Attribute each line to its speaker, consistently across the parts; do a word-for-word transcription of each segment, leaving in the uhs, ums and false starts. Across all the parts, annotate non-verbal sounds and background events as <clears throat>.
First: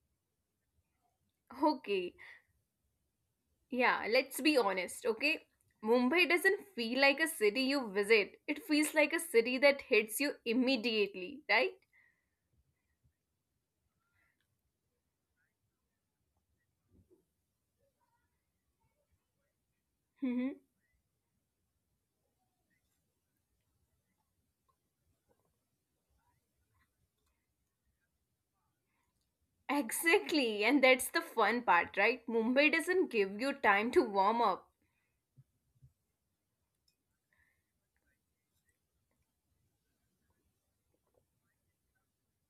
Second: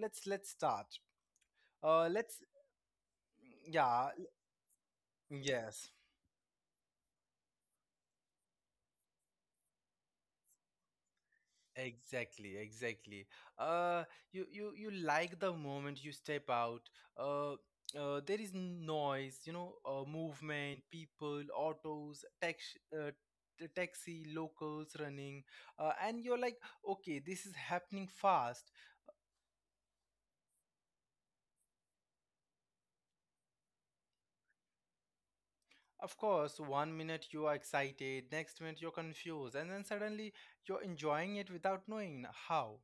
Speaker 1: let's let's start. Uh,
Speaker 2: Okay.
Speaker 1: let's
Speaker 2: Yeah,
Speaker 1: yeah.
Speaker 2: let's be honest, okay?
Speaker 1: Yes.
Speaker 2: Mumbai doesn't feel like a city you visit. It feels like a city that hits you immediately, right?
Speaker 1: Exactly, exactly. Uh, you you you like the moment you step out. Uh, uh, there is noise, you know, uh,
Speaker 2: Mm-hmm.
Speaker 1: movement, people, autos, tax, uh, t- taxi, locals running, uh, and you're like, okay, this is happening fast.
Speaker 2: Exactly. And that's the fun part, right? Mumbai doesn't give you time to warm up.
Speaker 1: Of course, one minute you are excited, next minute you're confused, and then suddenly you're enjoying it without knowing how.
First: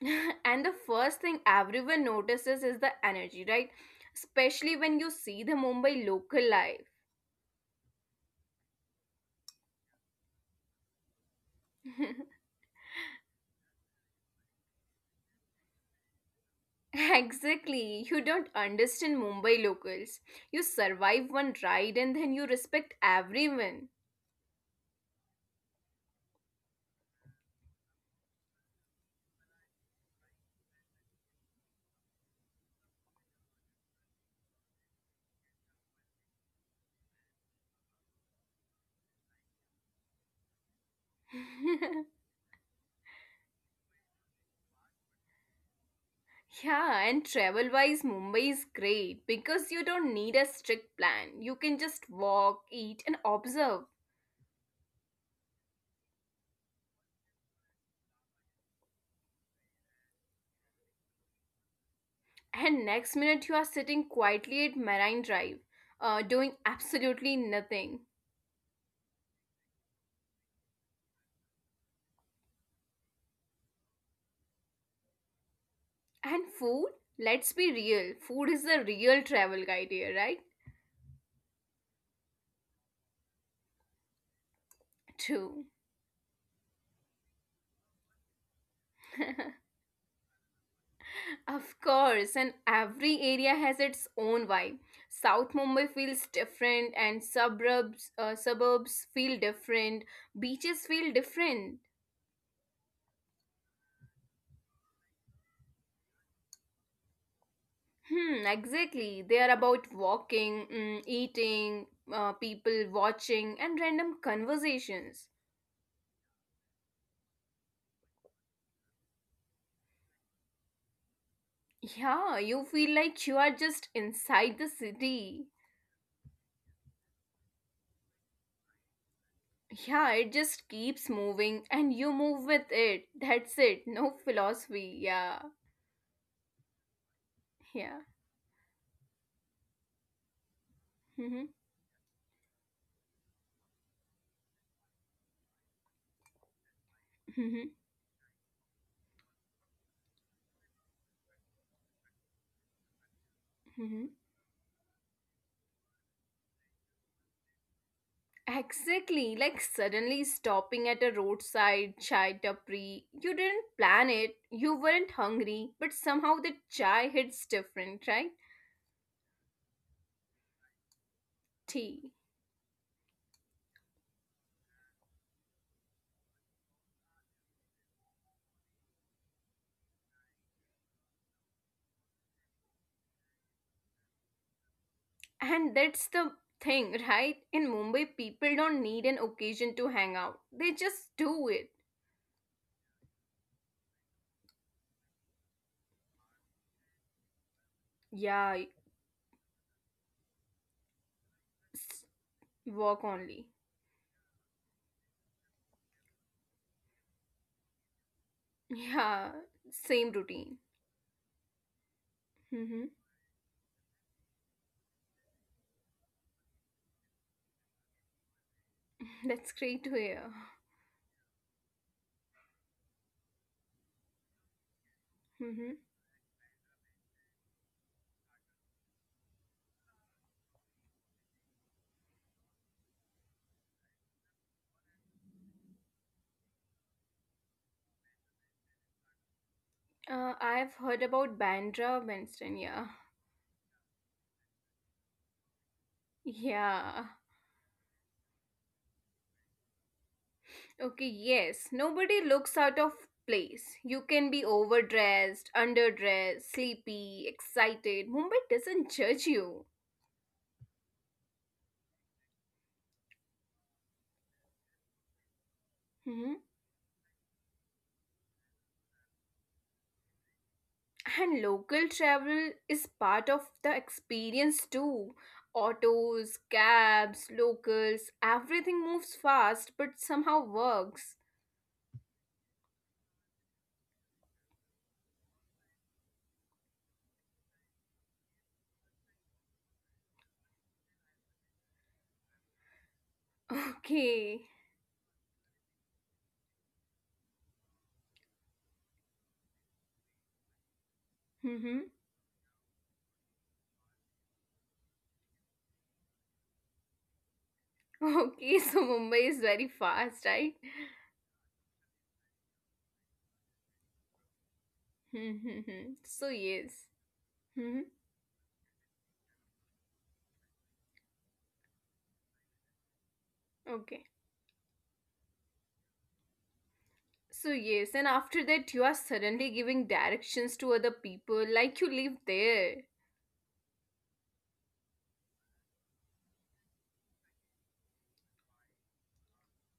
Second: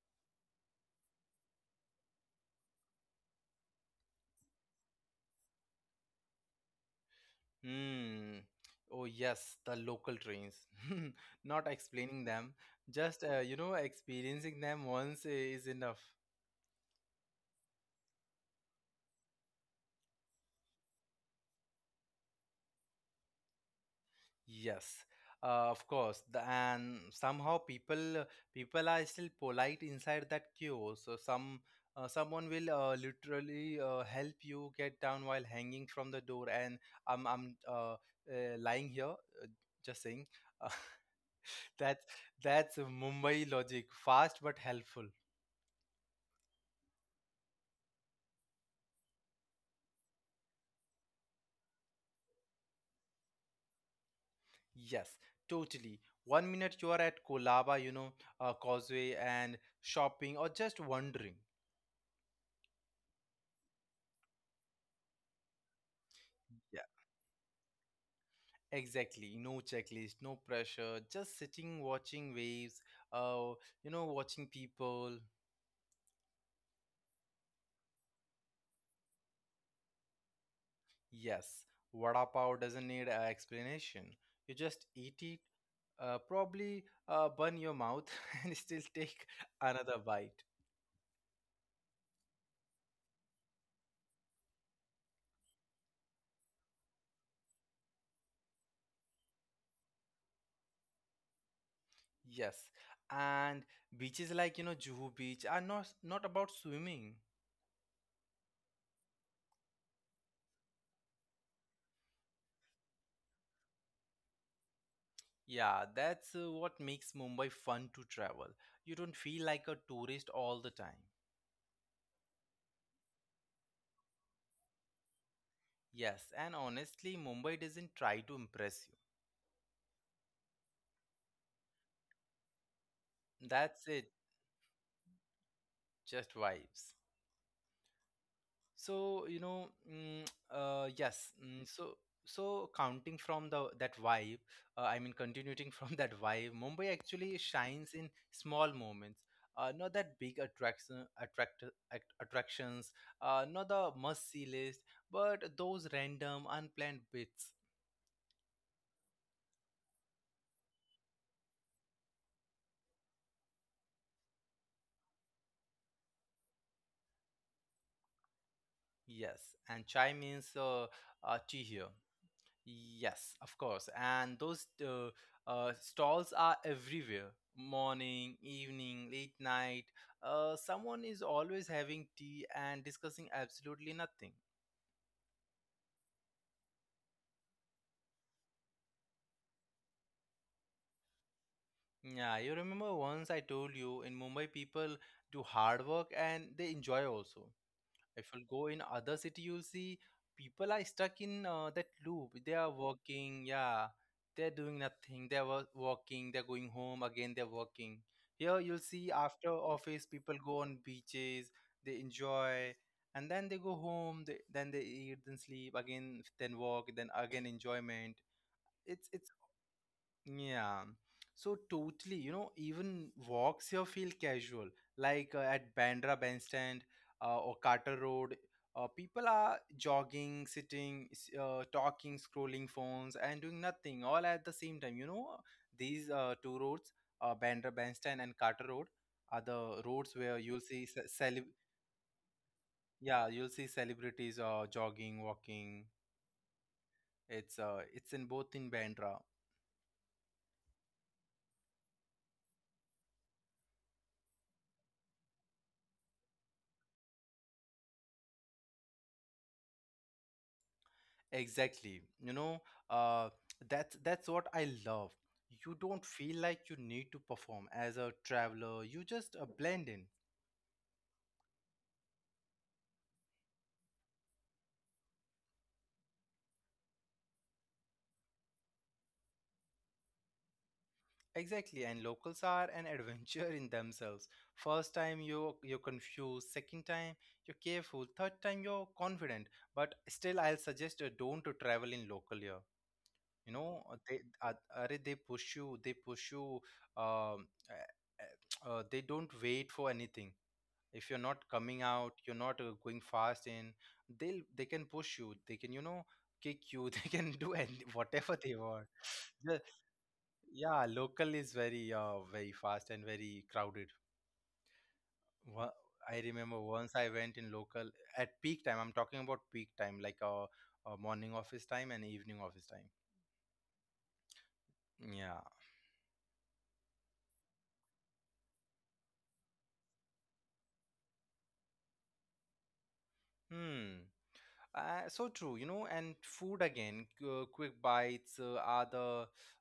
Speaker 2: <laughs> And the first thing everyone notices is the energy, right? Especially when you see the Mumbai local life.
Speaker 1: Hmm. Oh yes, the local trains. <laughs> Not explaining
Speaker 2: <laughs>
Speaker 1: them, just uh, you know, experiencing them once is enough.
Speaker 2: <laughs> Exactly. You don't understand Mumbai locals. You survive one ride and then you respect everyone.
Speaker 1: Yes, uh, of course. The, and somehow people uh, people are still polite inside that queue. So some uh, someone will uh, literally uh, help you get down while hanging from the door. And I'm I'm uh, uh, lying here, uh, just saying. <laughs> that's
Speaker 2: <laughs>
Speaker 1: that's Mumbai logic, fast but helpful.
Speaker 2: Yeah, and travel wise, Mumbai is great because you don't need a strict plan. You can just walk, eat, and observe.
Speaker 1: Yes, totally. One minute you are at Kolaba, you know, uh, Causeway and shopping or just wandering.
Speaker 2: And next minute, you are sitting quietly at Marine Drive, uh, doing
Speaker 1: Yeah,
Speaker 2: absolutely nothing.
Speaker 1: exactly. No checklist, no pressure, just sitting, watching waves, uh, you know, watching people.
Speaker 2: And food? Let's be real. Food is the real travel guide here, right?
Speaker 1: Yes, vada pav doesn't need an explanation. You just eat it,
Speaker 2: True.
Speaker 1: uh, probably uh, burn your mouth <laughs> and still take
Speaker 2: <laughs>
Speaker 1: another bite.
Speaker 2: Of course, and every area has its own vibe. South Mumbai feels different, and suburbs uh, suburbs feel different. Beaches feel different.
Speaker 1: Yes, and beaches like, you know, Juhu Beach are not not about swimming.
Speaker 2: Hmm, exactly. They are about walking, mm, eating, uh, people watching, and random conversations.
Speaker 1: Yeah, that's uh, what makes Mumbai fun to travel. You don't feel like a tourist all the time.
Speaker 2: Yeah, you feel like you are just inside the city.
Speaker 1: Yes, and honestly, Mumbai doesn't try to impress
Speaker 2: Yeah, it just keeps moving, and you move with it.
Speaker 1: you.
Speaker 2: That's
Speaker 1: That's it,
Speaker 2: it. No philosophy. Yeah,
Speaker 1: just vibes. So, you know, mm, uh, yes.
Speaker 2: yeah.
Speaker 1: Mm, so, so counting from the that vibe, uh, I mean, continuing from <laughs> that vibe, Mumbai actually
Speaker 2: <laughs>
Speaker 1: shines in small moments. Uh, not that big attraction, attract, act, attractions, uh, not the
Speaker 2: Mhm.
Speaker 1: must-see list, but those random, unplanned bits.
Speaker 2: Exactly, like suddenly stopping at a roadside chai tapri. You didn't plan it, you weren't hungry, but somehow the chai hits different, right?
Speaker 1: Yes, and chai means uh, uh, tea here.
Speaker 2: Tea.
Speaker 1: Yes, of course. And those uh, uh, stalls are everywhere. Morning, evening, late night. Uh, someone is always having tea and discussing absolutely nothing.
Speaker 2: And that's the thing, right? In Mumbai, people don't need an occasion to hang out, they just do it.
Speaker 1: Yeah, you remember once I told you in Mumbai people do hard work and they enjoy also. If you'll
Speaker 2: Yeah,
Speaker 1: go in other city, you'll see people are stuck in uh, that
Speaker 2: s-
Speaker 1: loop. They are
Speaker 2: work
Speaker 1: working,
Speaker 2: only.
Speaker 1: yeah. They're doing nothing. They're wo- working. They're going home again. They're working. Here you'll
Speaker 2: <laughs>
Speaker 1: see
Speaker 2: Yeah,
Speaker 1: after office,
Speaker 2: same
Speaker 1: people go
Speaker 2: routine.
Speaker 1: on beaches. They enjoy,
Speaker 2: Hmm.
Speaker 1: and then they go home. They, then they eat, then sleep again, then work, then again enjoyment. It's it's
Speaker 2: <laughs> That's great to hear.
Speaker 1: yeah. So totally, you know, even walks here feel casual. Like uh, at
Speaker 2: Hmm.
Speaker 1: Bandra Bandstand uh, or Carter Road, uh, people are jogging, sitting, s- uh, talking, scrolling phones, and doing nothing all at the same time. You know, these uh, two roads, uh, Bandra Bandstand and Carter Road, are the roads where you'll
Speaker 2: Uh,
Speaker 1: see
Speaker 2: I've
Speaker 1: ce-
Speaker 2: heard
Speaker 1: celeb
Speaker 2: about Bandra Winston, yeah.
Speaker 1: yeah, you'll see celebrities uh, jogging, walking.
Speaker 2: <laughs> Yeah.
Speaker 1: It's uh, it's in both in Bandra.
Speaker 2: Okay, yes. Nobody looks out of place. You can be overdressed, underdressed, sleepy, excited. Mumbai doesn't judge you.
Speaker 1: Exactly. You know, uh, that's that's what I love. You don't feel
Speaker 2: Mhm.
Speaker 1: like you need to perform as a traveler. You just uh, blend in.
Speaker 2: And local travel is part of the experience too. Autos, cabs, locals, everything moves fast but somehow works.
Speaker 1: Exactly. And locals are an <laughs> adventure in themselves. First time you you're confused. Second time you're careful. Third time you're confident. But still, I'll suggest uh, don't to travel in local here. You
Speaker 2: <laughs>
Speaker 1: know, uh, they
Speaker 2: Okay.
Speaker 1: uh, are they push you. They push you. Um, uh, uh, <tsk> uh, they don't wait for anything. If you're not
Speaker 2: Hmm.
Speaker 1: coming out, you're not uh, going fast in, they'll they can push you, they can, you know, kick you <laughs> they can do any, whatever
Speaker 2: Okay, <laughs>
Speaker 1: they
Speaker 2: so
Speaker 1: want.
Speaker 2: Mumbai is very
Speaker 1: the,
Speaker 2: fast, right? <laughs>
Speaker 1: yeah, local is very uh, very fast and very crowded. Wha-
Speaker 2: Mm-hmm, so,
Speaker 1: I remember
Speaker 2: yes.
Speaker 1: once I went in
Speaker 2: Hmm.
Speaker 1: local at peak time. I'm talking about peak time like a, a morning office time and evening office time.
Speaker 2: Okay.
Speaker 1: Yeah.
Speaker 2: So, yes, and after that, you are suddenly giving directions to other people like you live there.
Speaker 1: Hmm. Uh, so true, you know, and food again, uh, quick bites uh, are the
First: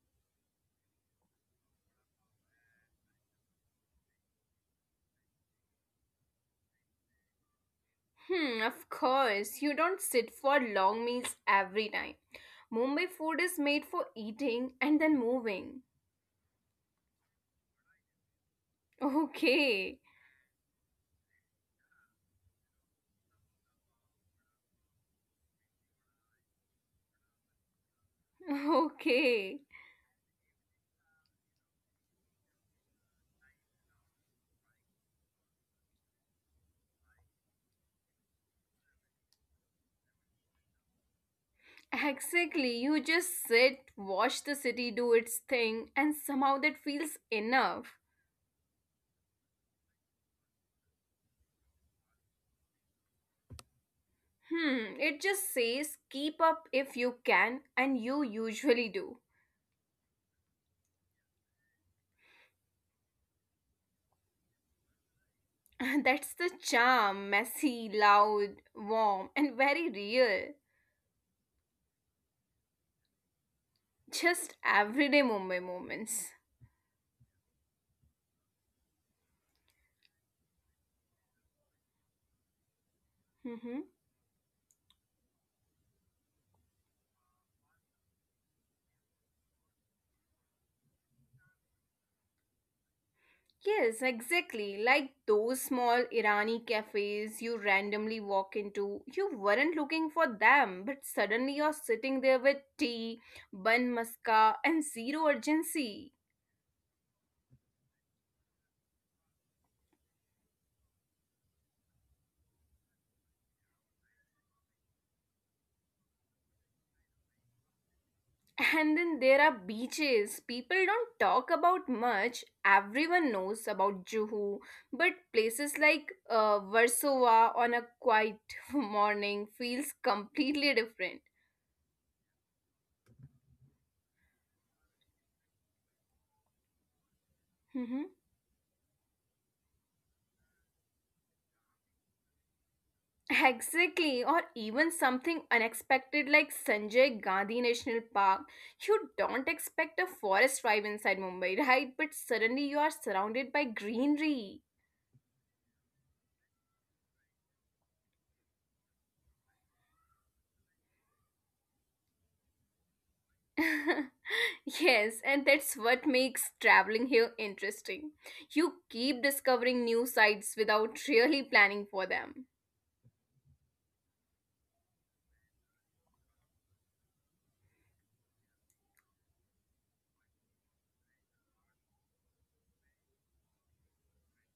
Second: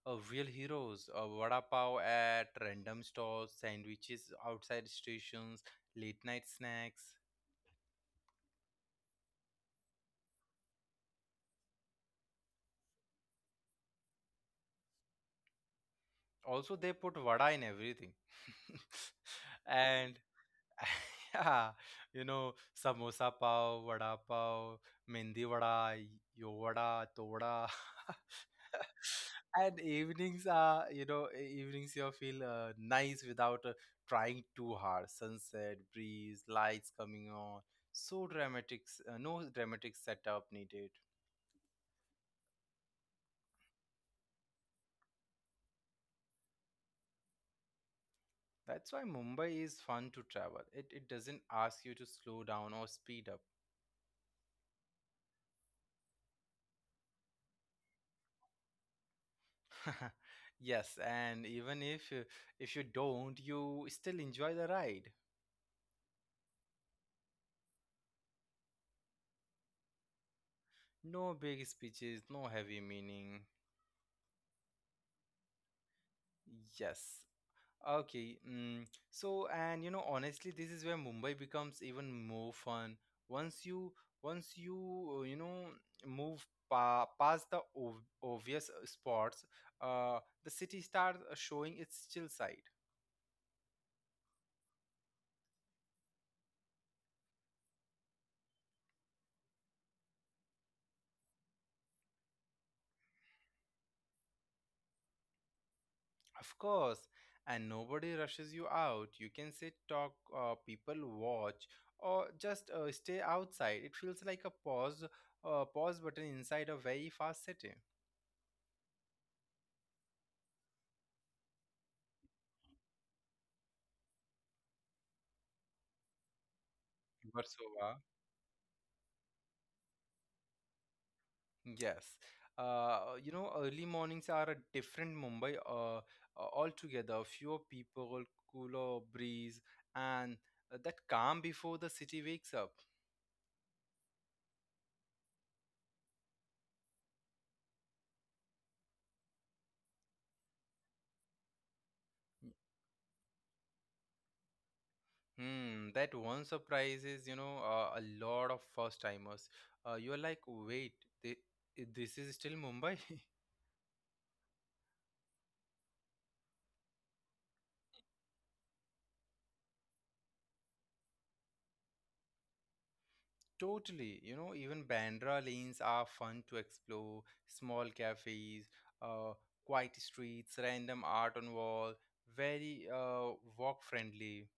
Speaker 1: uh, real heroes. Uh, Vada pav at random stores, sandwiches outside stations, late night snacks.
Speaker 2: Hmm, of course, you don't sit for long meals every time. Mumbai food is made for eating and then moving.
Speaker 1: Also, they put vada in everything. <laughs> And
Speaker 2: Okay,
Speaker 1: <laughs> yeah, you know, samosa pav, vada pav, mendi vada, yo vada, toda. <laughs>
Speaker 2: <laughs> okay.
Speaker 1: <laughs> And evenings are, you know, e- evenings you feel uh, nice without uh, trying too hard. Sunset breeze, lights coming on, so dramatic. S- uh, no dramatic setup needed.
Speaker 2: Exactly, you just sit, watch the city do its thing, and somehow that feels enough.
Speaker 1: That's why Mumbai is fun to travel. It, it doesn't ask you to slow down or speed up.
Speaker 2: Hmm, it just says keep up if you can, and you usually do.
Speaker 1: <laughs> Yes, and even if uh, if you don't, you still enjoy the ride.
Speaker 2: <laughs> That's the charm, messy, loud, warm, and very real.
Speaker 1: No big speeches, no heavy meaning.
Speaker 2: Just everyday Mumbai moments.
Speaker 1: Yes. Okay, mm, so, and you know, honestly, this is where Mumbai becomes even more fun once
Speaker 2: Hmm.
Speaker 1: you once you, uh, you know, move pa- past the ov- obvious uh, spots. Uh the city starts uh, showing its chill side.
Speaker 2: Yes, exactly. Like those small Irani cafes you randomly walk into. You weren't looking for them, but suddenly you're sitting there with tea, bun maska, and zero urgency.
Speaker 1: Of course, and nobody rushes you out. You can sit, talk, uh, people watch, or just uh, stay outside. It feels like a pause uh, pause button inside a very fast city.
Speaker 2: And then there are beaches. People don't talk about much. Everyone knows about Juhu, but places like uh, Warsaw
Speaker 1: Warsaw.
Speaker 2: on a quiet <laughs> morning feels completely different.
Speaker 1: Yes. Uh, you know, early mornings are a different Mumbai uh, uh, altogether. Fewer
Speaker 2: Mhm.
Speaker 1: people, cooler breeze, and uh, that calm before the city wakes up.
Speaker 2: Exactly, or even something unexpected like Sanjay Gandhi National Park. You don't expect a forest drive inside Mumbai, <laughs> right? But suddenly you are surrounded by greenery.
Speaker 1: Hmm, that one surprises, you know, uh, a lot of first timers. Uh, you're like, wait, thi- this is still Mumbai? <laughs>
Speaker 2: <laughs> Yes, and that's what makes traveling here interesting. You keep discovering new sites without really planning for them.
Speaker 1: Totally. You know, even Bandra lanes are fun to explore. Small cafes, uh, quiet streets, random art on wall, very uh, walk friendly.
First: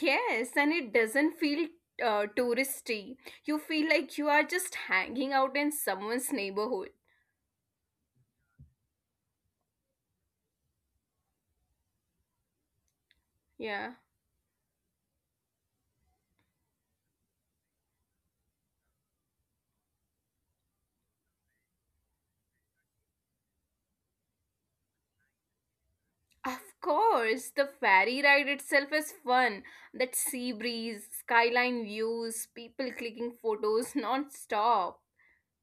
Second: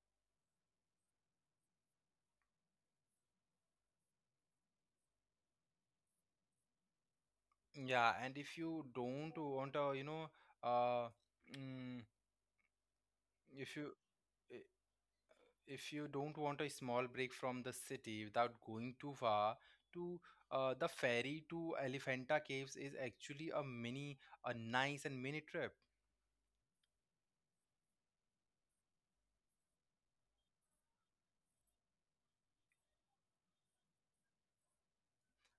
Speaker 2: Yes, and it doesn't feel uh, touristy. You feel like you are just hanging out in someone's neighborhood.
Speaker 1: Yeah, and if you don't want a, you know, uh, mm, if
Speaker 2: Yeah.
Speaker 1: you i- if you don't want a small break from the city without going too far, to uh, the ferry to Elephanta Caves is actually a mini, a nice and mini trip.
Speaker 2: Of course, the ferry ride itself is fun. That sea breeze, skyline views, people clicking photos non stop.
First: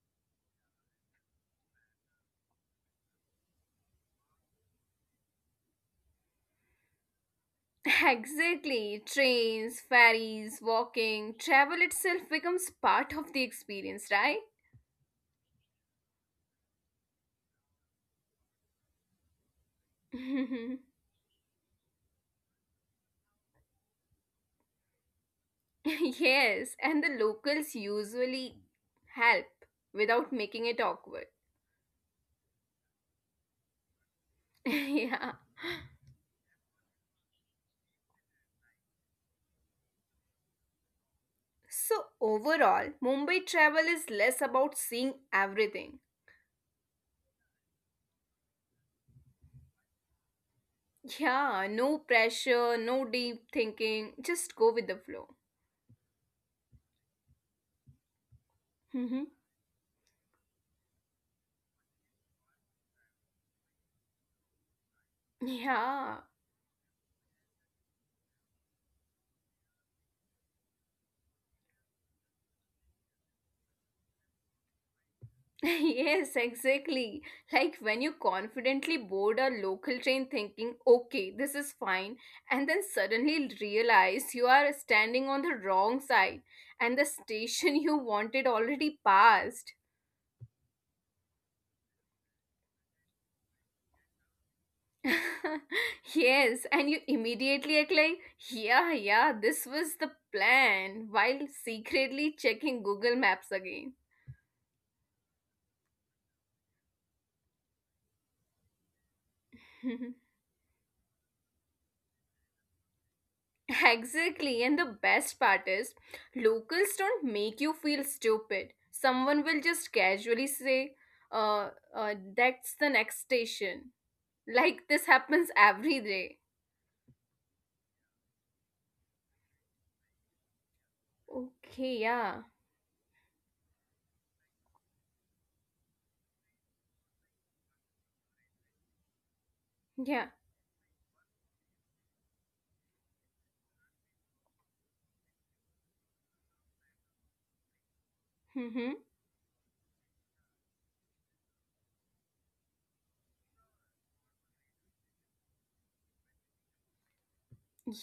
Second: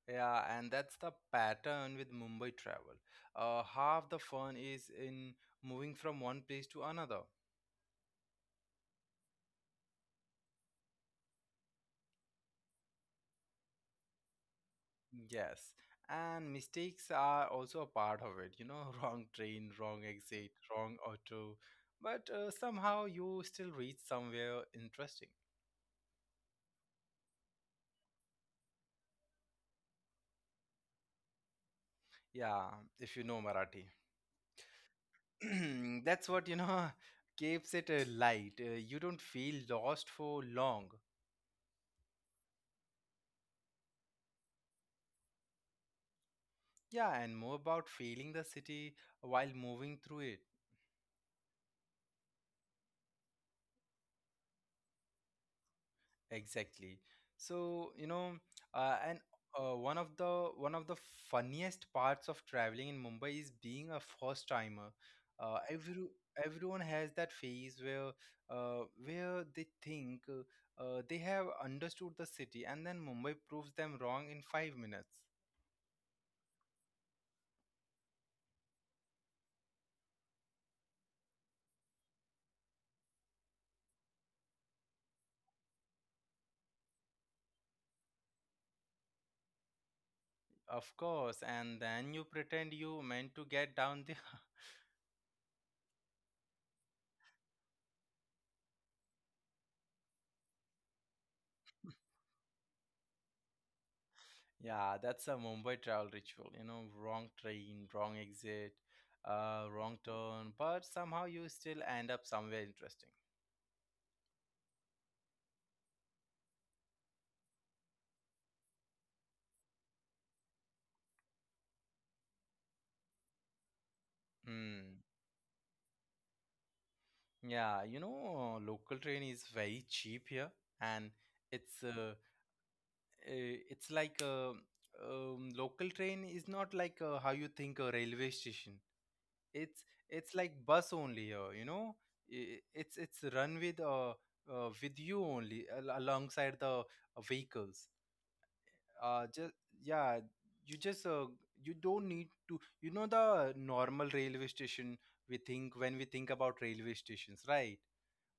Speaker 1: Yeah, and that's the pattern with Mumbai travel. Uh, half the fun is in moving from one place to another.
Speaker 2: <laughs> Exactly. Trains, ferries, walking, travel itself becomes part of the experience, right?
Speaker 1: Yes, and mistakes are also a part of it, you know, <laughs> wrong train, wrong exit, wrong auto, but uh, somehow you still reach somewhere interesting.
Speaker 2: <laughs> Yes, and the locals usually help without making it awkward.
Speaker 1: Yeah, if you know Marathi.
Speaker 2: <laughs> Yeah.
Speaker 1: <clears throat> That's what, you know, <laughs> keeps it uh, light. Uh, you don't feel lost for long.
Speaker 2: So, overall, Mumbai travel is less about seeing everything.
Speaker 1: Yeah, and more about feeling the city while moving through it.
Speaker 2: Yeah, no pressure, no deep thinking, just go with the flow.
Speaker 1: Exactly. So, you know, uh, and
Speaker 2: <laughs>
Speaker 1: uh, one of the one of the funniest parts of traveling in Mumbai is being a first timer. Uh, every
Speaker 2: Yeah.
Speaker 1: Everyone has that phase where uh, where they think uh, uh, they have understood the city, and then Mumbai proves them wrong in five minutes.
Speaker 2: <laughs> Yes, exactly. Like when you confidently board a local train thinking, okay, this is fine, and then suddenly realize you are standing on the wrong side and the station <laughs> you wanted already passed.
Speaker 1: Of course, and then you pretend you meant to get down the <laughs>
Speaker 2: <laughs> Yes, and you immediately act like, yeah, yeah, this was the plan, while secretly checking Google Maps again.
Speaker 1: Yeah, that's a Mumbai travel ritual, you know, wrong train, wrong exit, uh, wrong turn,
Speaker 2: <laughs>
Speaker 1: but somehow you still end up somewhere interesting.
Speaker 2: Exactly, and the best part is, locals don't make you feel stupid. Someone will just casually say, uh, uh, that's the next station.
Speaker 1: Hmm.
Speaker 2: Like, this happens every day.
Speaker 1: Yeah, you know, local train is very cheap here, and it's uh,
Speaker 2: Okay, yeah.
Speaker 1: eh, it's like a um, local train is not like uh, how you think a railway station. It's it's
Speaker 2: Yeah.
Speaker 1: like bus only here, you know. I- It's it's run with uh, uh with you only al- alongside the uh, vehicles.
Speaker 2: Mm-hmm.
Speaker 1: Uh just Yeah, you just uh, you don't need to, you know, the normal railway station we think, when we think about railway stations, right?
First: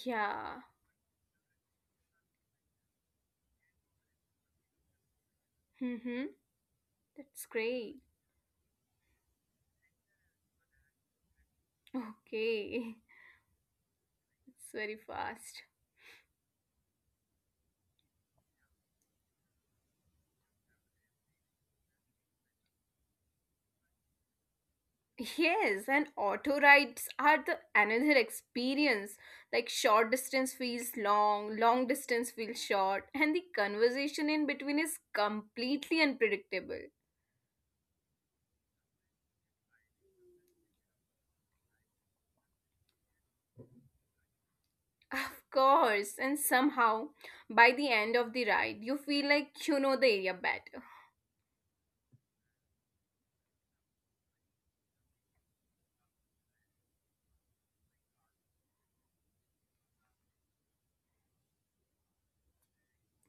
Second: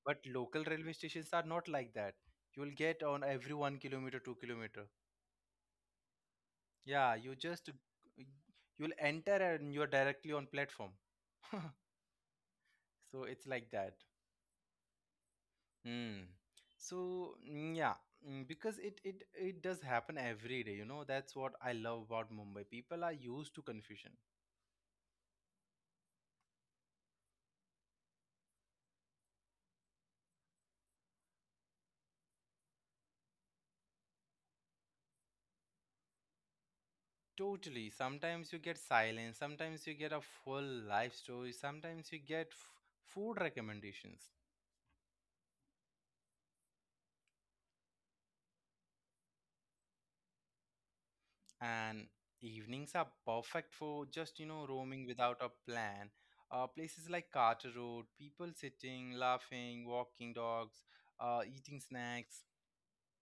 Speaker 1: But
Speaker 2: Yeah.
Speaker 1: local railway stations are not like that. You'll get on every one kilometer two kilometer.
Speaker 2: Mm-hmm.
Speaker 1: Yeah, you
Speaker 2: That's
Speaker 1: just,
Speaker 2: great.
Speaker 1: you'll enter and you're directly on platform. <laughs>
Speaker 2: Okay. <laughs>
Speaker 1: So it's like that.
Speaker 2: It's very fast.
Speaker 1: mm. So mm, yeah. Mm, because it it it does happen every day, you know. That's what I love about Mumbai, people are used to confusion.
Speaker 2: Yes, and auto rides are the another experience. Like short distance feels long, long distance feels short, and the conversation in between is completely unpredictable.
Speaker 1: Totally. Sometimes you get silence, sometimes you get a full life story, sometimes you get f- food recommendations.
Speaker 2: Of course, and somehow by the end of the ride, you feel like you know the area better.
Speaker 1: And evenings are perfect for just, you know, roaming without a plan. Uh, places like Carter Road, people sitting, laughing, walking dogs, uh, eating snacks.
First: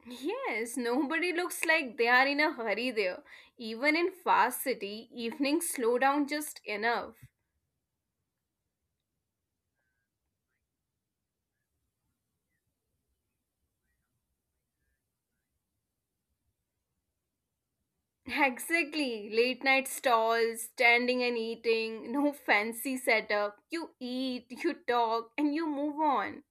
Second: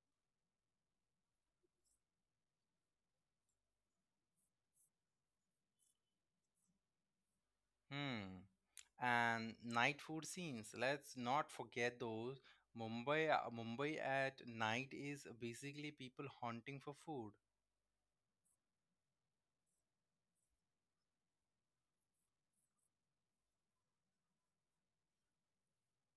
Speaker 2: Yes, nobody looks like they are in a hurry there. Even in fast city, evenings slow down just enough.
Speaker 1: Hmm. And night food scenes. Let's not forget those. Mumbai, uh, Mumbai at night is basically people hunting for food.
Speaker 2: Exactly. Late night stalls, standing and eating, no <laughs> fancy setup. You eat, you talk, and you move on.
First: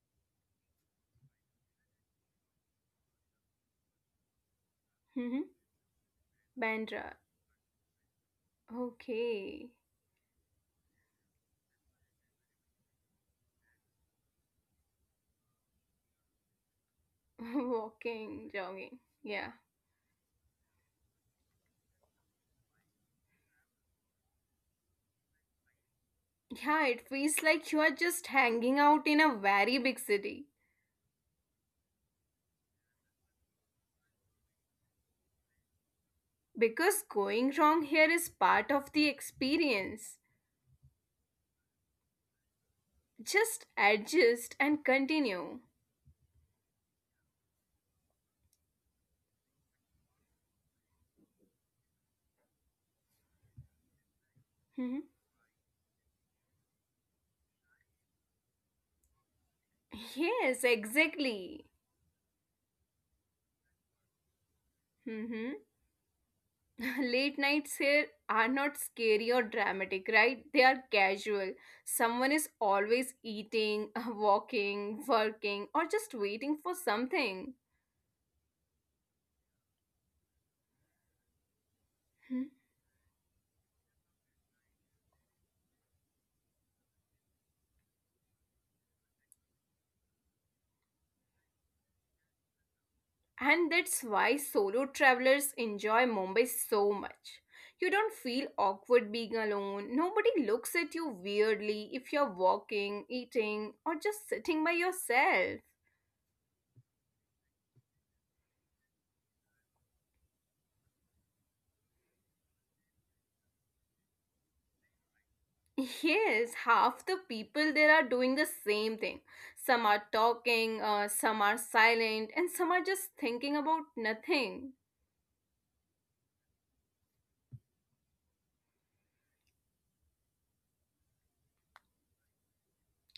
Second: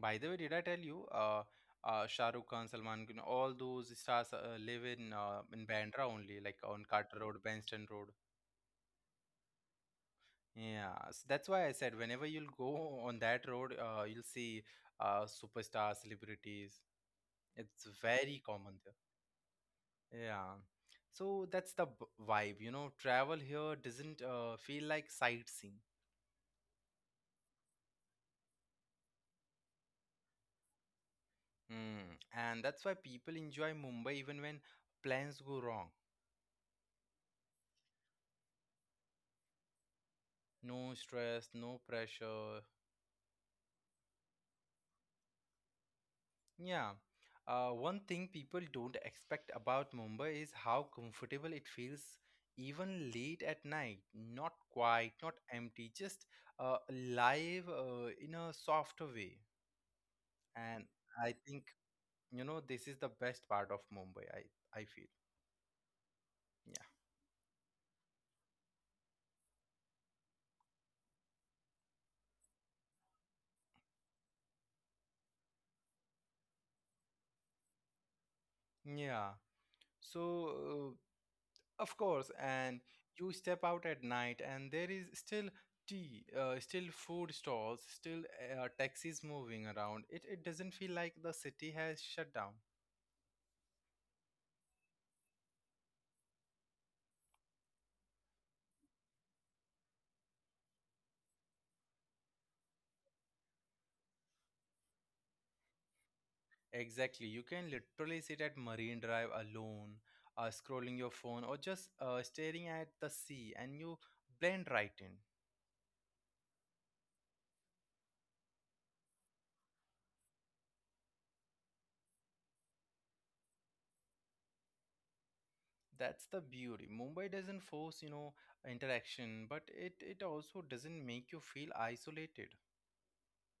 Speaker 1: By the way, did I tell you, uh, uh, Shah Rukh Khan, Salman Khan, all those stars uh, live in uh,
Speaker 2: Hmm.
Speaker 1: in Bandra only, like on Carter
Speaker 2: Bandra.
Speaker 1: Road, Bandstand Road.
Speaker 2: Okay.
Speaker 1: Yeah, so that's why I said whenever you'll go on that road, uh, you'll see uh, superstar celebrities.
Speaker 2: <laughs>
Speaker 1: It's very
Speaker 2: Walking,
Speaker 1: common
Speaker 2: jogging. Yeah.
Speaker 1: there. Yeah, so that's the b- vibe, you know. Travel here doesn't uh, feel like sightseeing,
Speaker 2: Yeah, it feels like you are just hanging out in a very big city.
Speaker 1: mm. And that's why people enjoy Mumbai even when plans go wrong.
Speaker 2: Because going wrong here is part of the experience.
Speaker 1: No stress, no pressure.
Speaker 2: Just adjust and continue.
Speaker 1: Yeah. Uh, one thing people don't expect about Mumbai is how comfortable it feels even late at night. Not quiet, not
Speaker 2: Hmm.
Speaker 1: empty, just uh, live uh, in a softer way. And
Speaker 2: Yes,
Speaker 1: I think,
Speaker 2: exactly.
Speaker 1: you know, this is the best part of Mumbai, I, I feel.
Speaker 2: Hmm.
Speaker 1: Yeah.
Speaker 2: <laughs> Late nights here are not scary or dramatic, right? They are casual. Someone is always eating, <laughs> walking, working, or just waiting for something.
Speaker 1: Yeah. So uh, Of course, and
Speaker 2: Hmm.
Speaker 1: you step out at night, and there is still tea, uh, still food stalls, still uh, taxis moving around. It, it doesn't feel like the city has shut down.
Speaker 2: And that's why solo travelers enjoy Mumbai so much. You don't feel awkward being alone. Nobody looks at you weirdly if you're walking, eating, or just sitting by yourself.
Speaker 1: Exactly, you can literally sit at Marine Drive alone, uh, scrolling your phone, or just uh, staring at the sea, and you blend right in.
Speaker 2: Yes, half the people there are doing the same thing. Some are talking, uh, some are silent, and some are just thinking about nothing.
Speaker 1: That's the beauty. Mumbai doesn't force, you know, interaction, but it, it also doesn't make you feel isolated.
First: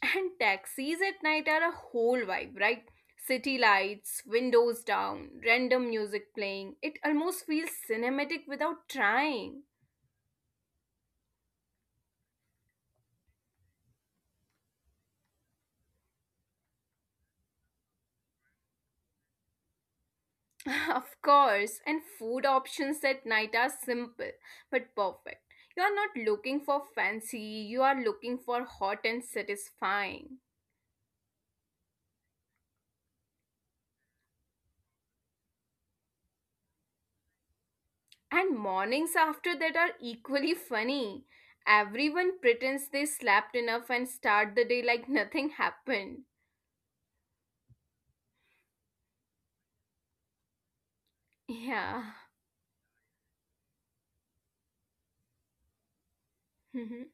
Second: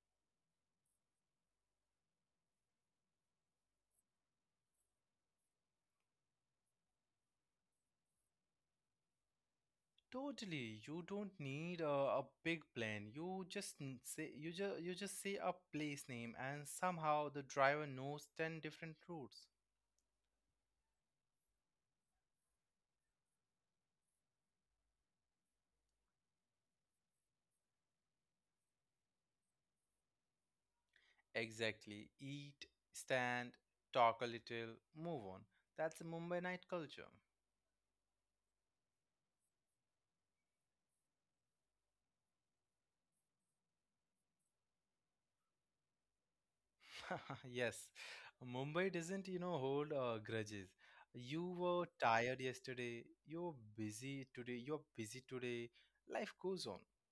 Speaker 2: And taxis at night are a whole vibe, right? City lights, windows down, random music playing. It almost feels cinematic without trying.
Speaker 1: Totally. You don't need a, a big plan. You just n- say you just you just say a place name and somehow the driver knows ten different routes.
Speaker 2: <laughs> Of course, and food options at night are simple but perfect. You are not looking for fancy, you are looking for hot and satisfying.
Speaker 1: Exactly. Eat, stand, talk a little, move on. That's the Mumbai night culture.
Speaker 2: And mornings after that are equally funny. Everyone pretends they slept enough and start the day like <laughs> nothing happened.
Speaker 1: <laughs> Yes. Mumbai doesn't, you know, hold uh, grudges. You were
Speaker 2: Yeah.
Speaker 1: tired yesterday. You're busy today. You're busy today. Life goes on.
Speaker 2: Mhm.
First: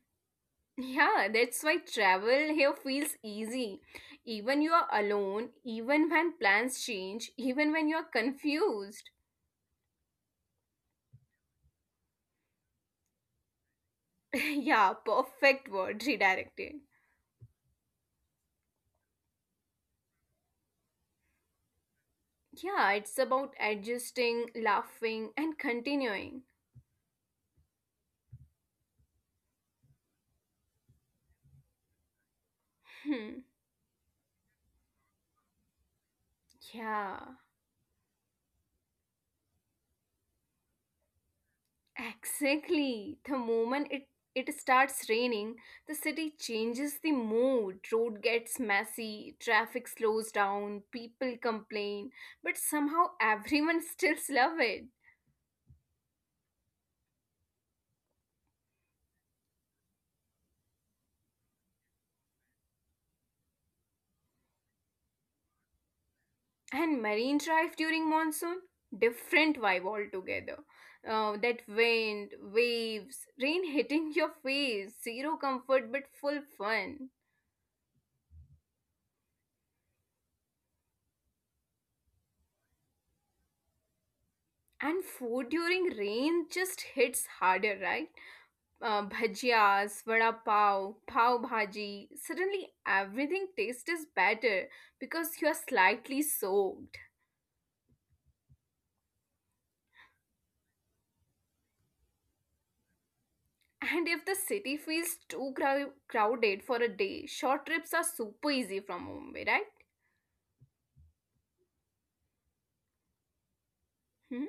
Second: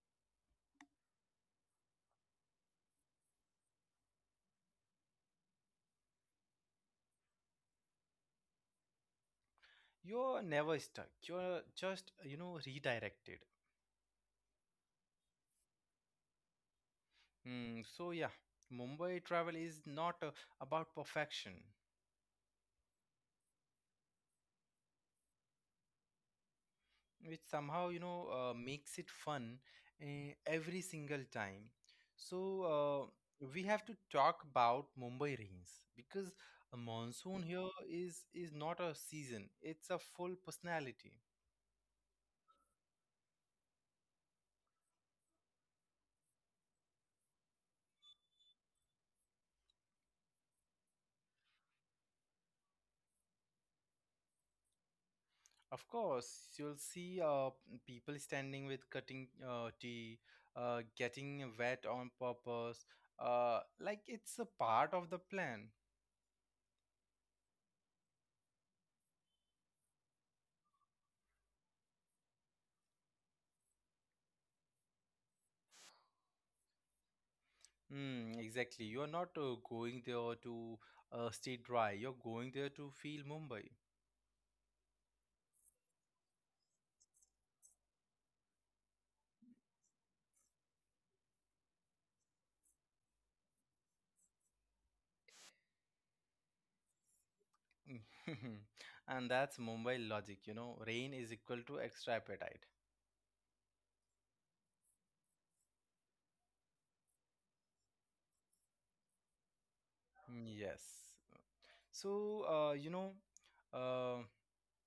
Speaker 2: Yeah, that's why travel here feels easy. Even you are alone, even when plans change, even when you are confused.
Speaker 1: You're never stuck. You're just, you know, redirected.
Speaker 2: <laughs> Yeah, perfect word, <laughs> redirected.
Speaker 1: Mm, so yeah, Mumbai travel is not uh, about perfection,
Speaker 2: Yeah, it's about adjusting, laughing, and continuing.
Speaker 1: which somehow you know uh, makes it fun uh, every single time. So uh,
Speaker 2: Hmm.
Speaker 1: we have to talk about Mumbai rains because a
Speaker 2: Yeah.
Speaker 1: monsoon here is is not a season; it's a full personality.
Speaker 2: Exactly. The moment it, it starts raining, the city changes the mood. Road gets messy, traffic slows down, people complain, but somehow <laughs> everyone still love it.
Speaker 1: Of course, you'll see uh, people standing with cutting uh, tea, uh, getting wet on purpose, uh, like it's a part of the plan.
Speaker 2: And marine drive during monsoon, different vibe altogether. Uh, that wind, waves, rain hitting <laughs> your face, zero comfort but full fun.
Speaker 1: Mm, exactly. You're not uh, going there to uh, stay dry. You're going there to feel Mumbai.
Speaker 2: And food during rain just hits harder, right? Uh, bhajias, vada pav, pav bhaji. Suddenly, everything tastes is better because you are slightly soaked.
Speaker 1: Mm. <laughs> And that's Mumbai logic, you know. Rain is equal to extra appetite.
Speaker 2: And if the city feels too crow- crowded for a day, short trips are super easy from Mumbai, right?
Speaker 1: Mm, yes. So, uh, you know, uh,
Speaker 2: Hmm?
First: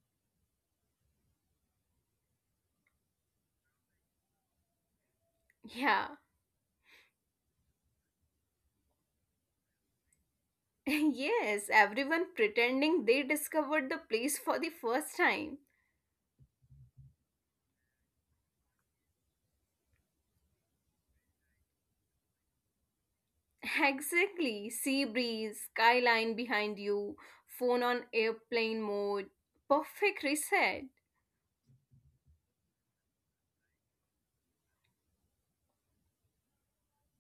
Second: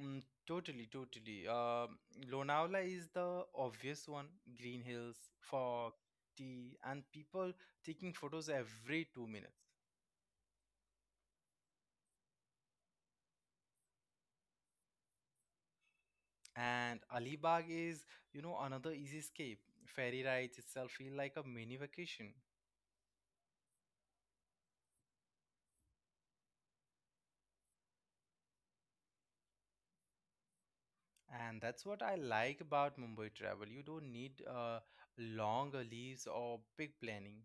Speaker 1: mm, totally, totally. Uh, Lonavala is the obvious one. Green hills, fog,
Speaker 2: Yeah.
Speaker 1: tea, and people taking photos every two minutes.
Speaker 2: <laughs> Yes, everyone pretending they discovered the place for the first time.
Speaker 1: And Alibag is, you know, another easy escape. Ferry rides itself feel like a mini vacation.
Speaker 2: Exactly. Sea breeze, skyline behind you, phone on airplane mode, perfect reset.
Speaker 1: And that's what I like about Mumbai travel. You don't need uh, long leaves or big planning.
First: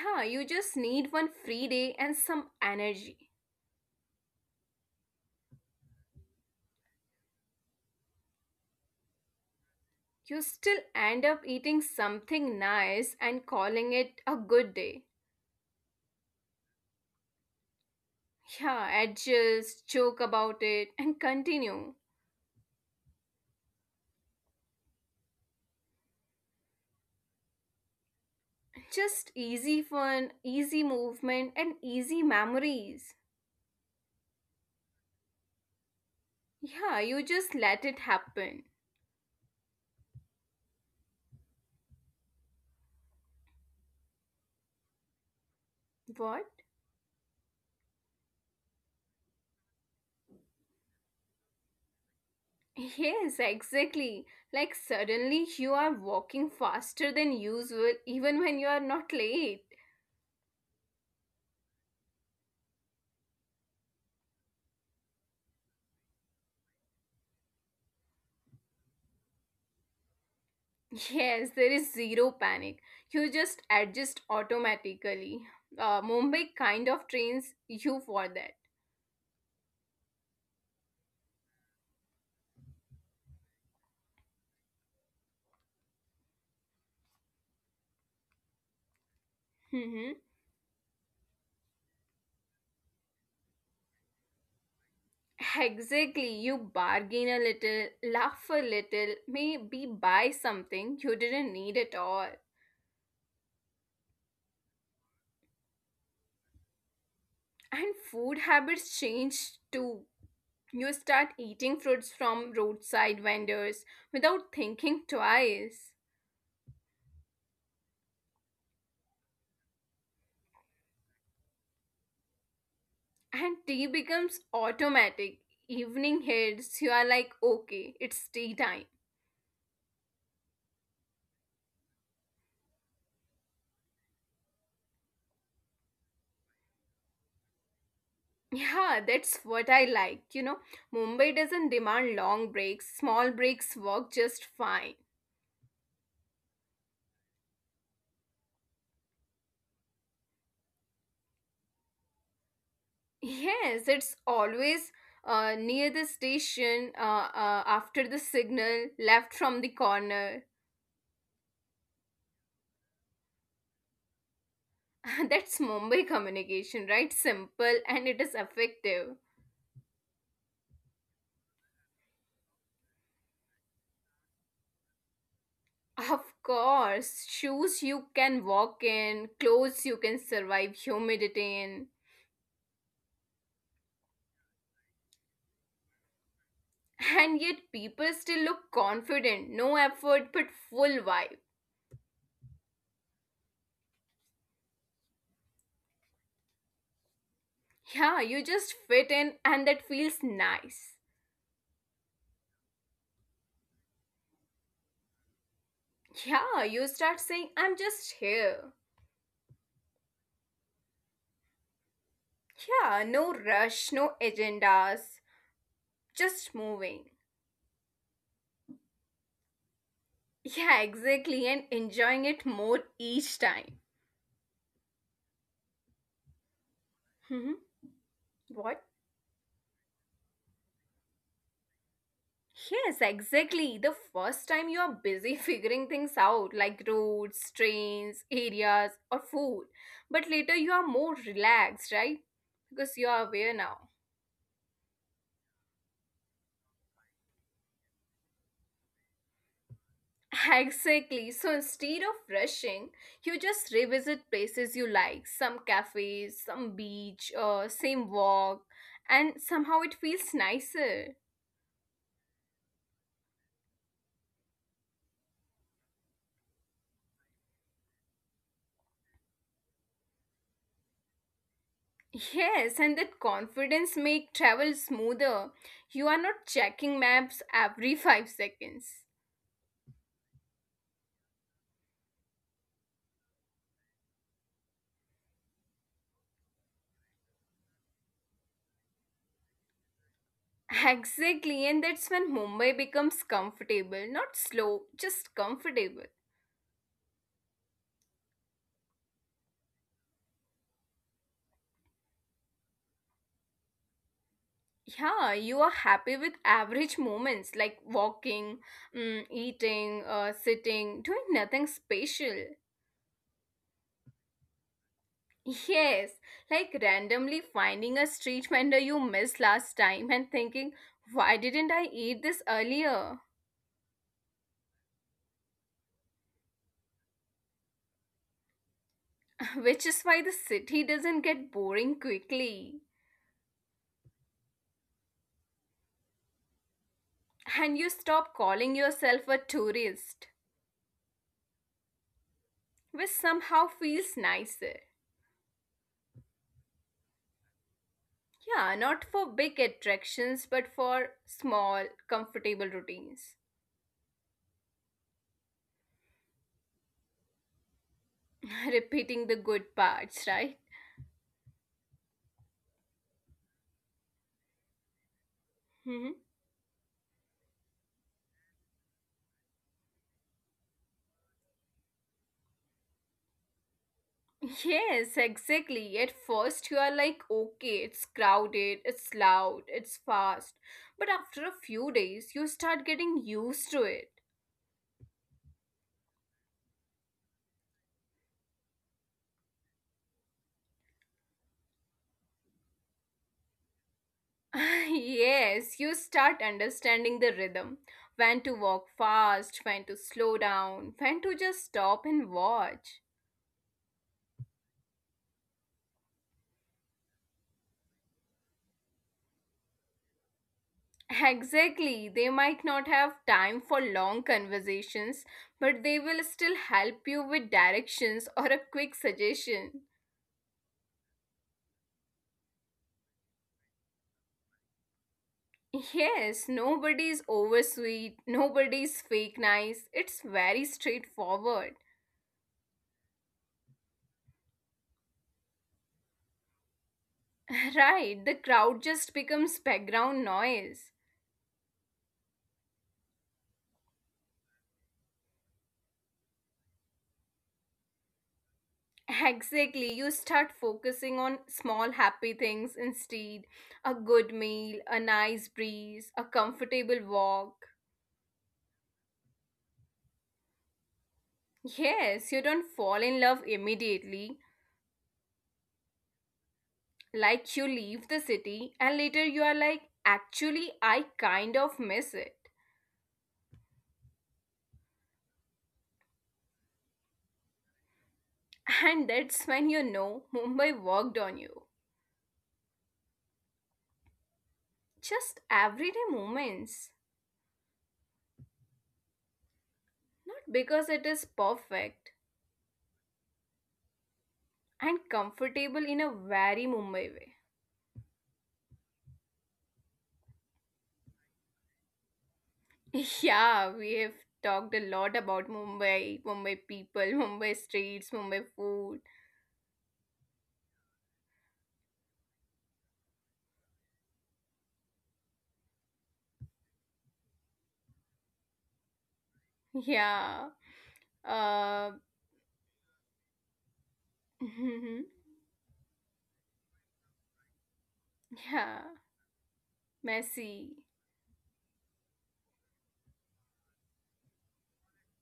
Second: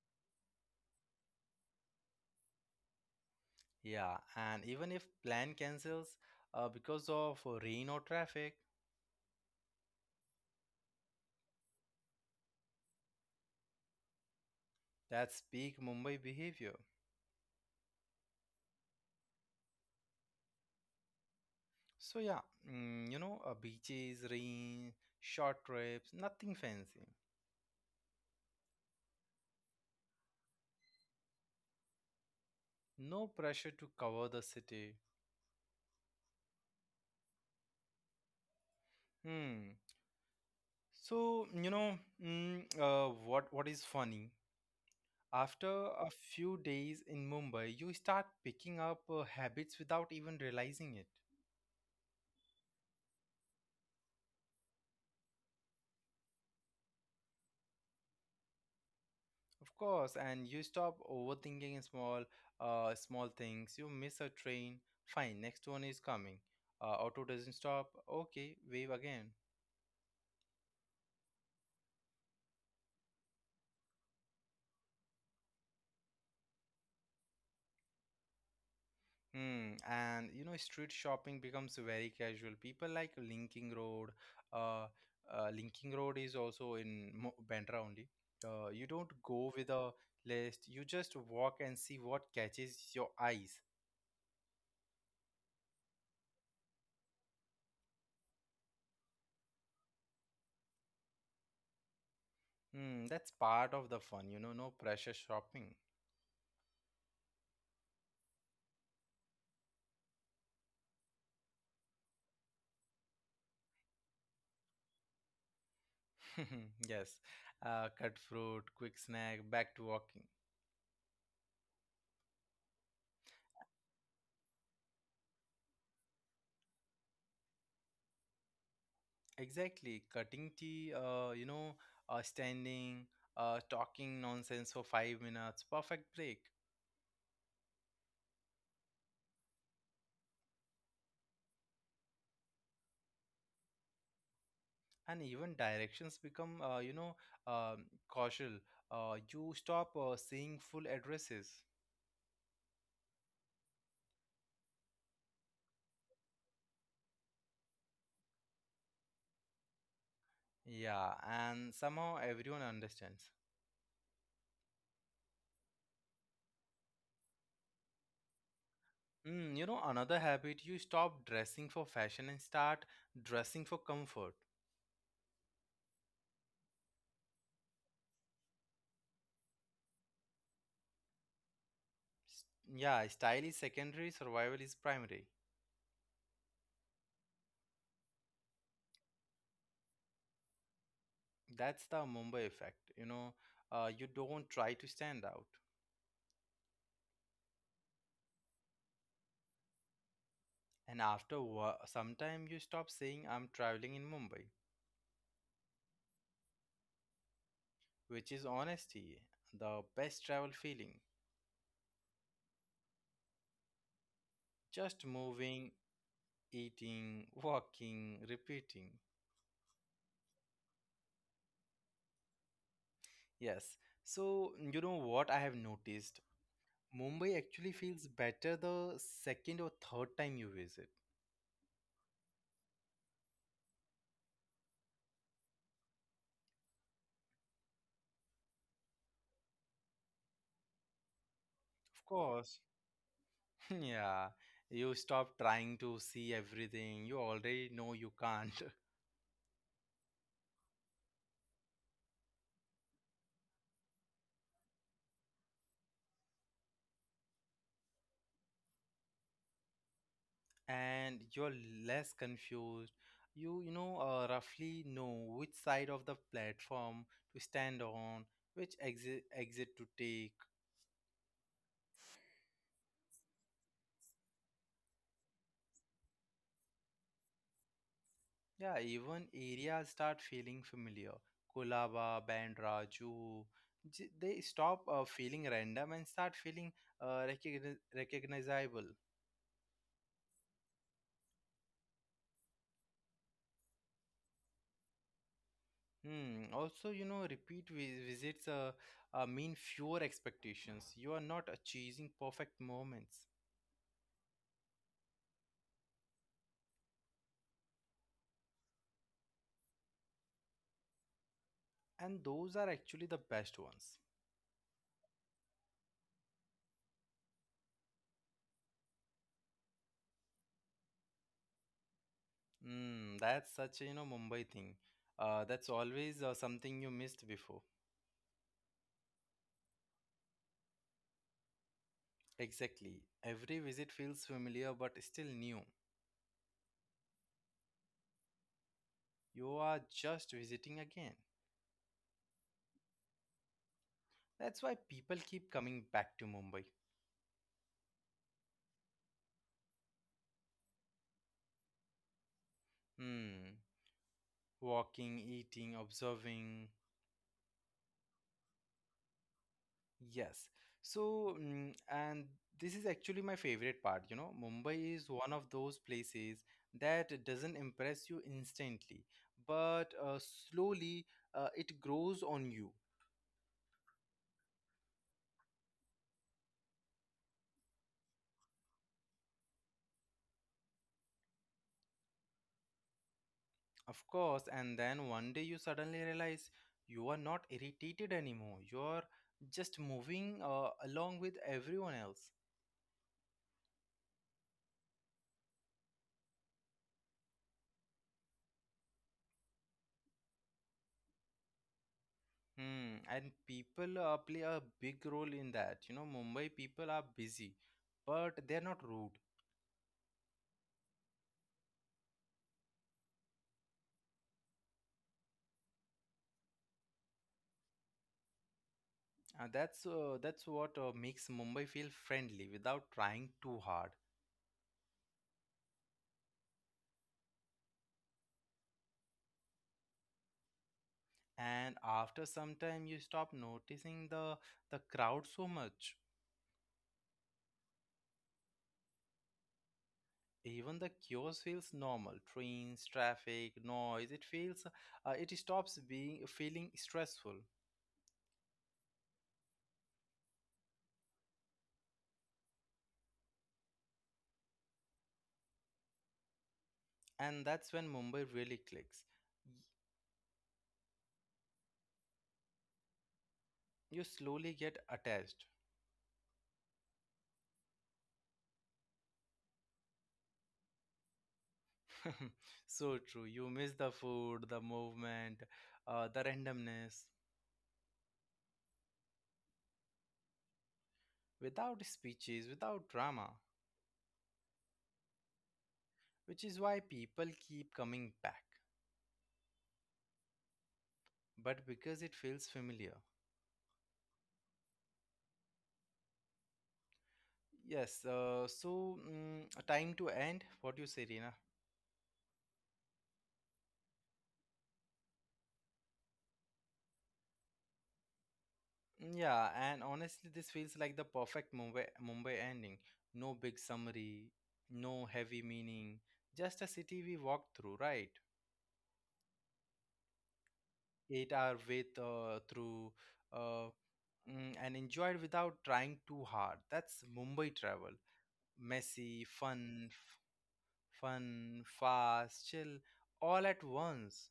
Speaker 2: Yeah, you just need one free day and some energy.
Speaker 1: Yeah, and even if plan cancels uh, because of rain or traffic,
Speaker 2: You still end up eating something nice and calling it a good day.
Speaker 1: that's peak Mumbai behavior.
Speaker 2: Yeah, adjust, joke about it, and continue.
Speaker 1: So yeah, mm, you know, uh, beaches, rain, short trips, nothing fancy.
Speaker 2: Just easy fun, easy movement, and easy memories.
Speaker 1: No pressure to cover the city.
Speaker 2: Yeah, you just let it happen.
Speaker 1: Hmm. So, you know, mm, uh, what what is funny? After a
Speaker 2: What?
Speaker 1: few days in Mumbai, you start picking up uh, habits without even realizing it.
Speaker 2: Yes, exactly. Like suddenly you are walking faster than usual even when you are not late.
Speaker 1: Of course, and you stop overthinking small uh, small things. You miss a train, fine, next one is coming. Uh, auto doesn't stop. Okay, wave again.
Speaker 2: <laughs> Yes, there is zero panic. You just adjust automatically. Uh, Mumbai kind of trains you for that.
Speaker 1: Hmm, and you know, street shopping becomes very casual. People like Linking Road. Uh, uh, Linking Road is also in Mo- Bandra only. Uh, you don't go with a
Speaker 2: Mhm.
Speaker 1: list. You just walk and see what catches your eyes.
Speaker 2: Exactly. You bargain a little, laugh a little, maybe buy something you didn't need at all.
Speaker 1: Hmm, that's part of the fun, you know, no pressure shopping.
Speaker 2: And food habits change too. You start eating fruits from roadside vendors without thinking twice.
Speaker 1: <laughs> Yes. Uh, cut fruit, quick snack, back to walking.
Speaker 2: And tea becomes automatic. Evening hits, you are like, okay, it's tea time.
Speaker 1: Exactly. Cutting tea, uh, you know, uh, standing, uh, talking nonsense for five minutes. Perfect break.
Speaker 2: Yeah, that's what I like. You know, Mumbai doesn't demand long breaks, small breaks work just fine.
Speaker 1: And even directions become uh, you know um, causal. Uh, you stop uh, seeing full addresses,
Speaker 2: Yes, it's always uh, near the station, uh, uh, after the signal, left from the corner.
Speaker 1: yeah, and somehow everyone understands.
Speaker 2: <laughs> That's Mumbai communication, right? Simple and it is effective.
Speaker 1: Mm, you know, another habit: you stop dressing for fashion and start dressing for comfort.
Speaker 2: Of course, shoes you can walk in, clothes you can survive humidity in.
Speaker 1: S- yeah, style is secondary, survival is primary.
Speaker 2: And yet, people still look confident, no effort but full vibe.
Speaker 1: That's the Mumbai effect, you know. Uh, you don't try to stand out.
Speaker 2: Yeah, you just fit in and that feels nice.
Speaker 1: And after wo- some time you stop saying I'm traveling in Mumbai,
Speaker 2: Yeah, you start saying, I'm just here.
Speaker 1: which is honesty the best travel feeling.
Speaker 2: Yeah, no rush, no agendas,
Speaker 1: Just
Speaker 2: just
Speaker 1: moving,
Speaker 2: moving.
Speaker 1: eating, <laughs> walking, repeating.
Speaker 2: Yeah, exactly, and enjoying it more each time.
Speaker 1: Yes. So, you know what I have noticed?
Speaker 2: Hmm,
Speaker 1: Mumbai actually
Speaker 2: what?
Speaker 1: feels better the second or third time you visit.
Speaker 2: Yes, exactly. The first time you are busy <laughs> figuring things out, like roads, trains, areas, or food. But later you are more relaxed, right?
Speaker 1: Of
Speaker 2: Because you are
Speaker 1: course.
Speaker 2: aware now.
Speaker 1: <laughs> Yeah. You stop trying to see everything. You already know you can't. <laughs>
Speaker 2: Exactly. So instead of rushing, you just revisit places you like, some cafes, some beach, uh, same walk, and somehow it feels nicer.
Speaker 1: And you're less confused. You, you know, uh, roughly know which side of the platform to stand on, which exit exit to take.
Speaker 2: Yes, and that confidence make travel smoother. You are not checking maps every <laughs> five seconds.
Speaker 1: Yeah, even areas start feeling familiar. Kolaba, Bandra, Juhu. J- They stop uh, feeling random and start feeling uh, recogni- recognizable.
Speaker 2: Exactly, and that's when Mumbai becomes comfortable, not slow, just comfortable.
Speaker 1: Hmm. Also, you know, repeat vi- visits uh, uh, mean fewer expectations. You are not uh, chasing perfect moments,
Speaker 2: Yeah, you are happy with average moments like walking, mm, eating, uh, sitting, doing nothing special.
Speaker 1: and those are actually the best ones.
Speaker 2: Yes, like randomly finding a street vendor you missed last time and thinking, why didn't I eat this earlier?
Speaker 1: Hmm. That's such a, you know, Mumbai thing. Uh, that's always uh, something you missed before.
Speaker 2: <laughs> Which is why the city doesn't get boring quickly.
Speaker 1: Exactly. Every visit feels familiar but still new.
Speaker 2: And you stop calling yourself a tourist,
Speaker 1: You are just visiting again.
Speaker 2: which somehow feels nicer.
Speaker 1: That's why people keep coming back to Mumbai.
Speaker 2: Yeah, not for big attractions, but for small, comfortable routines.
Speaker 1: Hmm. Walking, eating, observing.
Speaker 2: <laughs> Repeating the good parts, right?
Speaker 1: Yes. So, mm, and this is actually my favorite part. You know, Mumbai is
Speaker 2: Mhm.
Speaker 1: one of those places that doesn't impress you instantly, but uh, slowly uh, it grows on you.
Speaker 2: Yes, exactly. At first, you are like, okay, it's crowded, it's loud, it's fast. But after a few days, you start getting used to it.
Speaker 1: Of course, and then one day you suddenly realize you are not irritated anymore. You're just moving uh, along with everyone else.
Speaker 2: <laughs> Yes, you start understanding the rhythm, when to walk fast, when to slow down, when to just stop and watch.
Speaker 1: Hmm, and people uh, play a big role in that. You know, Mumbai people are busy, but they're not rude.
Speaker 2: Exactly. They might not have time for long conversations, but they will still help you with directions or a quick suggestion.
Speaker 1: Uh, that's uh, that's what uh, makes Mumbai feel friendly without trying too hard.
Speaker 2: Yes, nobody's oversweet, nobody's fake nice. It's very straightforward. <laughs>
Speaker 1: And after some time, you stop noticing the the crowd so much.
Speaker 2: Right, the crowd just becomes background noise.
Speaker 1: Even the chaos feels normal. Trains, traffic, noise. It feels uh, it stops being feeling stressful.
Speaker 2: Exactly, you start focusing on small happy things instead. A good meal, a nice breeze, a comfortable walk.
Speaker 1: And that's when Mumbai really clicks.
Speaker 2: Yes, you don't fall in love immediately.
Speaker 1: You slowly get attached.
Speaker 2: Like you leave the city and later you are like, actually, I kind of miss it.
Speaker 1: <laughs> So true. You miss the food, the movement, uh, the randomness,
Speaker 2: <laughs> And that's when you know Mumbai worked on you.
Speaker 1: without speeches, without drama,
Speaker 2: Just everyday moments.
Speaker 1: which is why people keep coming back,
Speaker 2: Not because it is perfect,
Speaker 1: but because it feels familiar.
Speaker 2: and comfortable in a very Mumbai way.
Speaker 1: Yes, uh, so mm, time to end. What do you say, Rina?
Speaker 2: <laughs> Yeah, we have talked a lot about Mumbai, Mumbai people, <laughs> Mumbai streets, Mumbai food.
Speaker 1: Yeah, and honestly, this feels like the perfect Mumbai, Mumbai ending. No big summary, no heavy meaning, just a city we walked through, right?
Speaker 2: Yeah. Uh,
Speaker 1: Ate our way uh, through, uh,
Speaker 2: <laughs>
Speaker 1: mm, and enjoyed without trying too hard. That's Mumbai
Speaker 2: yeah.
Speaker 1: travel. Messy,
Speaker 2: Messy.
Speaker 1: fun, f- fun, fast, chill, all at once.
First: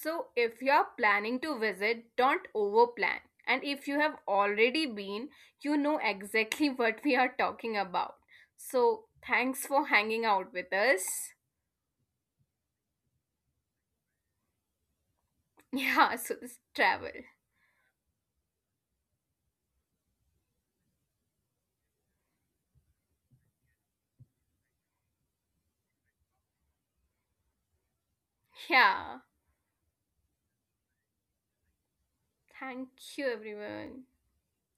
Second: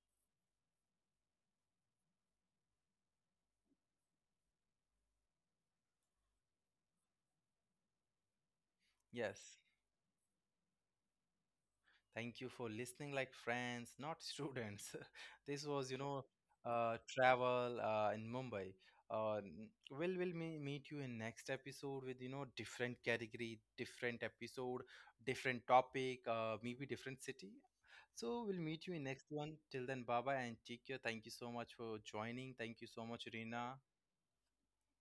Speaker 2: So, if you're planning to visit, don't overplan. And if you have already been, you know exactly <laughs> what we are talking about. So,
Speaker 1: Yes.
Speaker 2: thanks for hanging out with us. <laughs>
Speaker 1: Thank you for listening, like friends, not students. <laughs> This was, you
Speaker 2: Yeah,
Speaker 1: know,
Speaker 2: so this
Speaker 1: uh,
Speaker 2: travel.
Speaker 1: travel uh, in Mumbai. Uh, n- we'll will me- meet you in next episode with, you know, different category, different episode, different topic, uh, maybe different city. So we'll meet you in next
Speaker 2: Yeah,
Speaker 1: one. Till then, bye bye and take care. Thank you so much for joining. Thank you so
Speaker 2: thank
Speaker 1: much,
Speaker 2: you
Speaker 1: Reena.
Speaker 2: everyone.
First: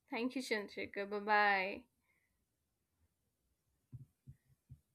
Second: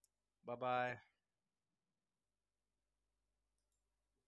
Speaker 2: Thank you,
Speaker 1: Bye bye.
Speaker 2: Chandrika. Bye bye.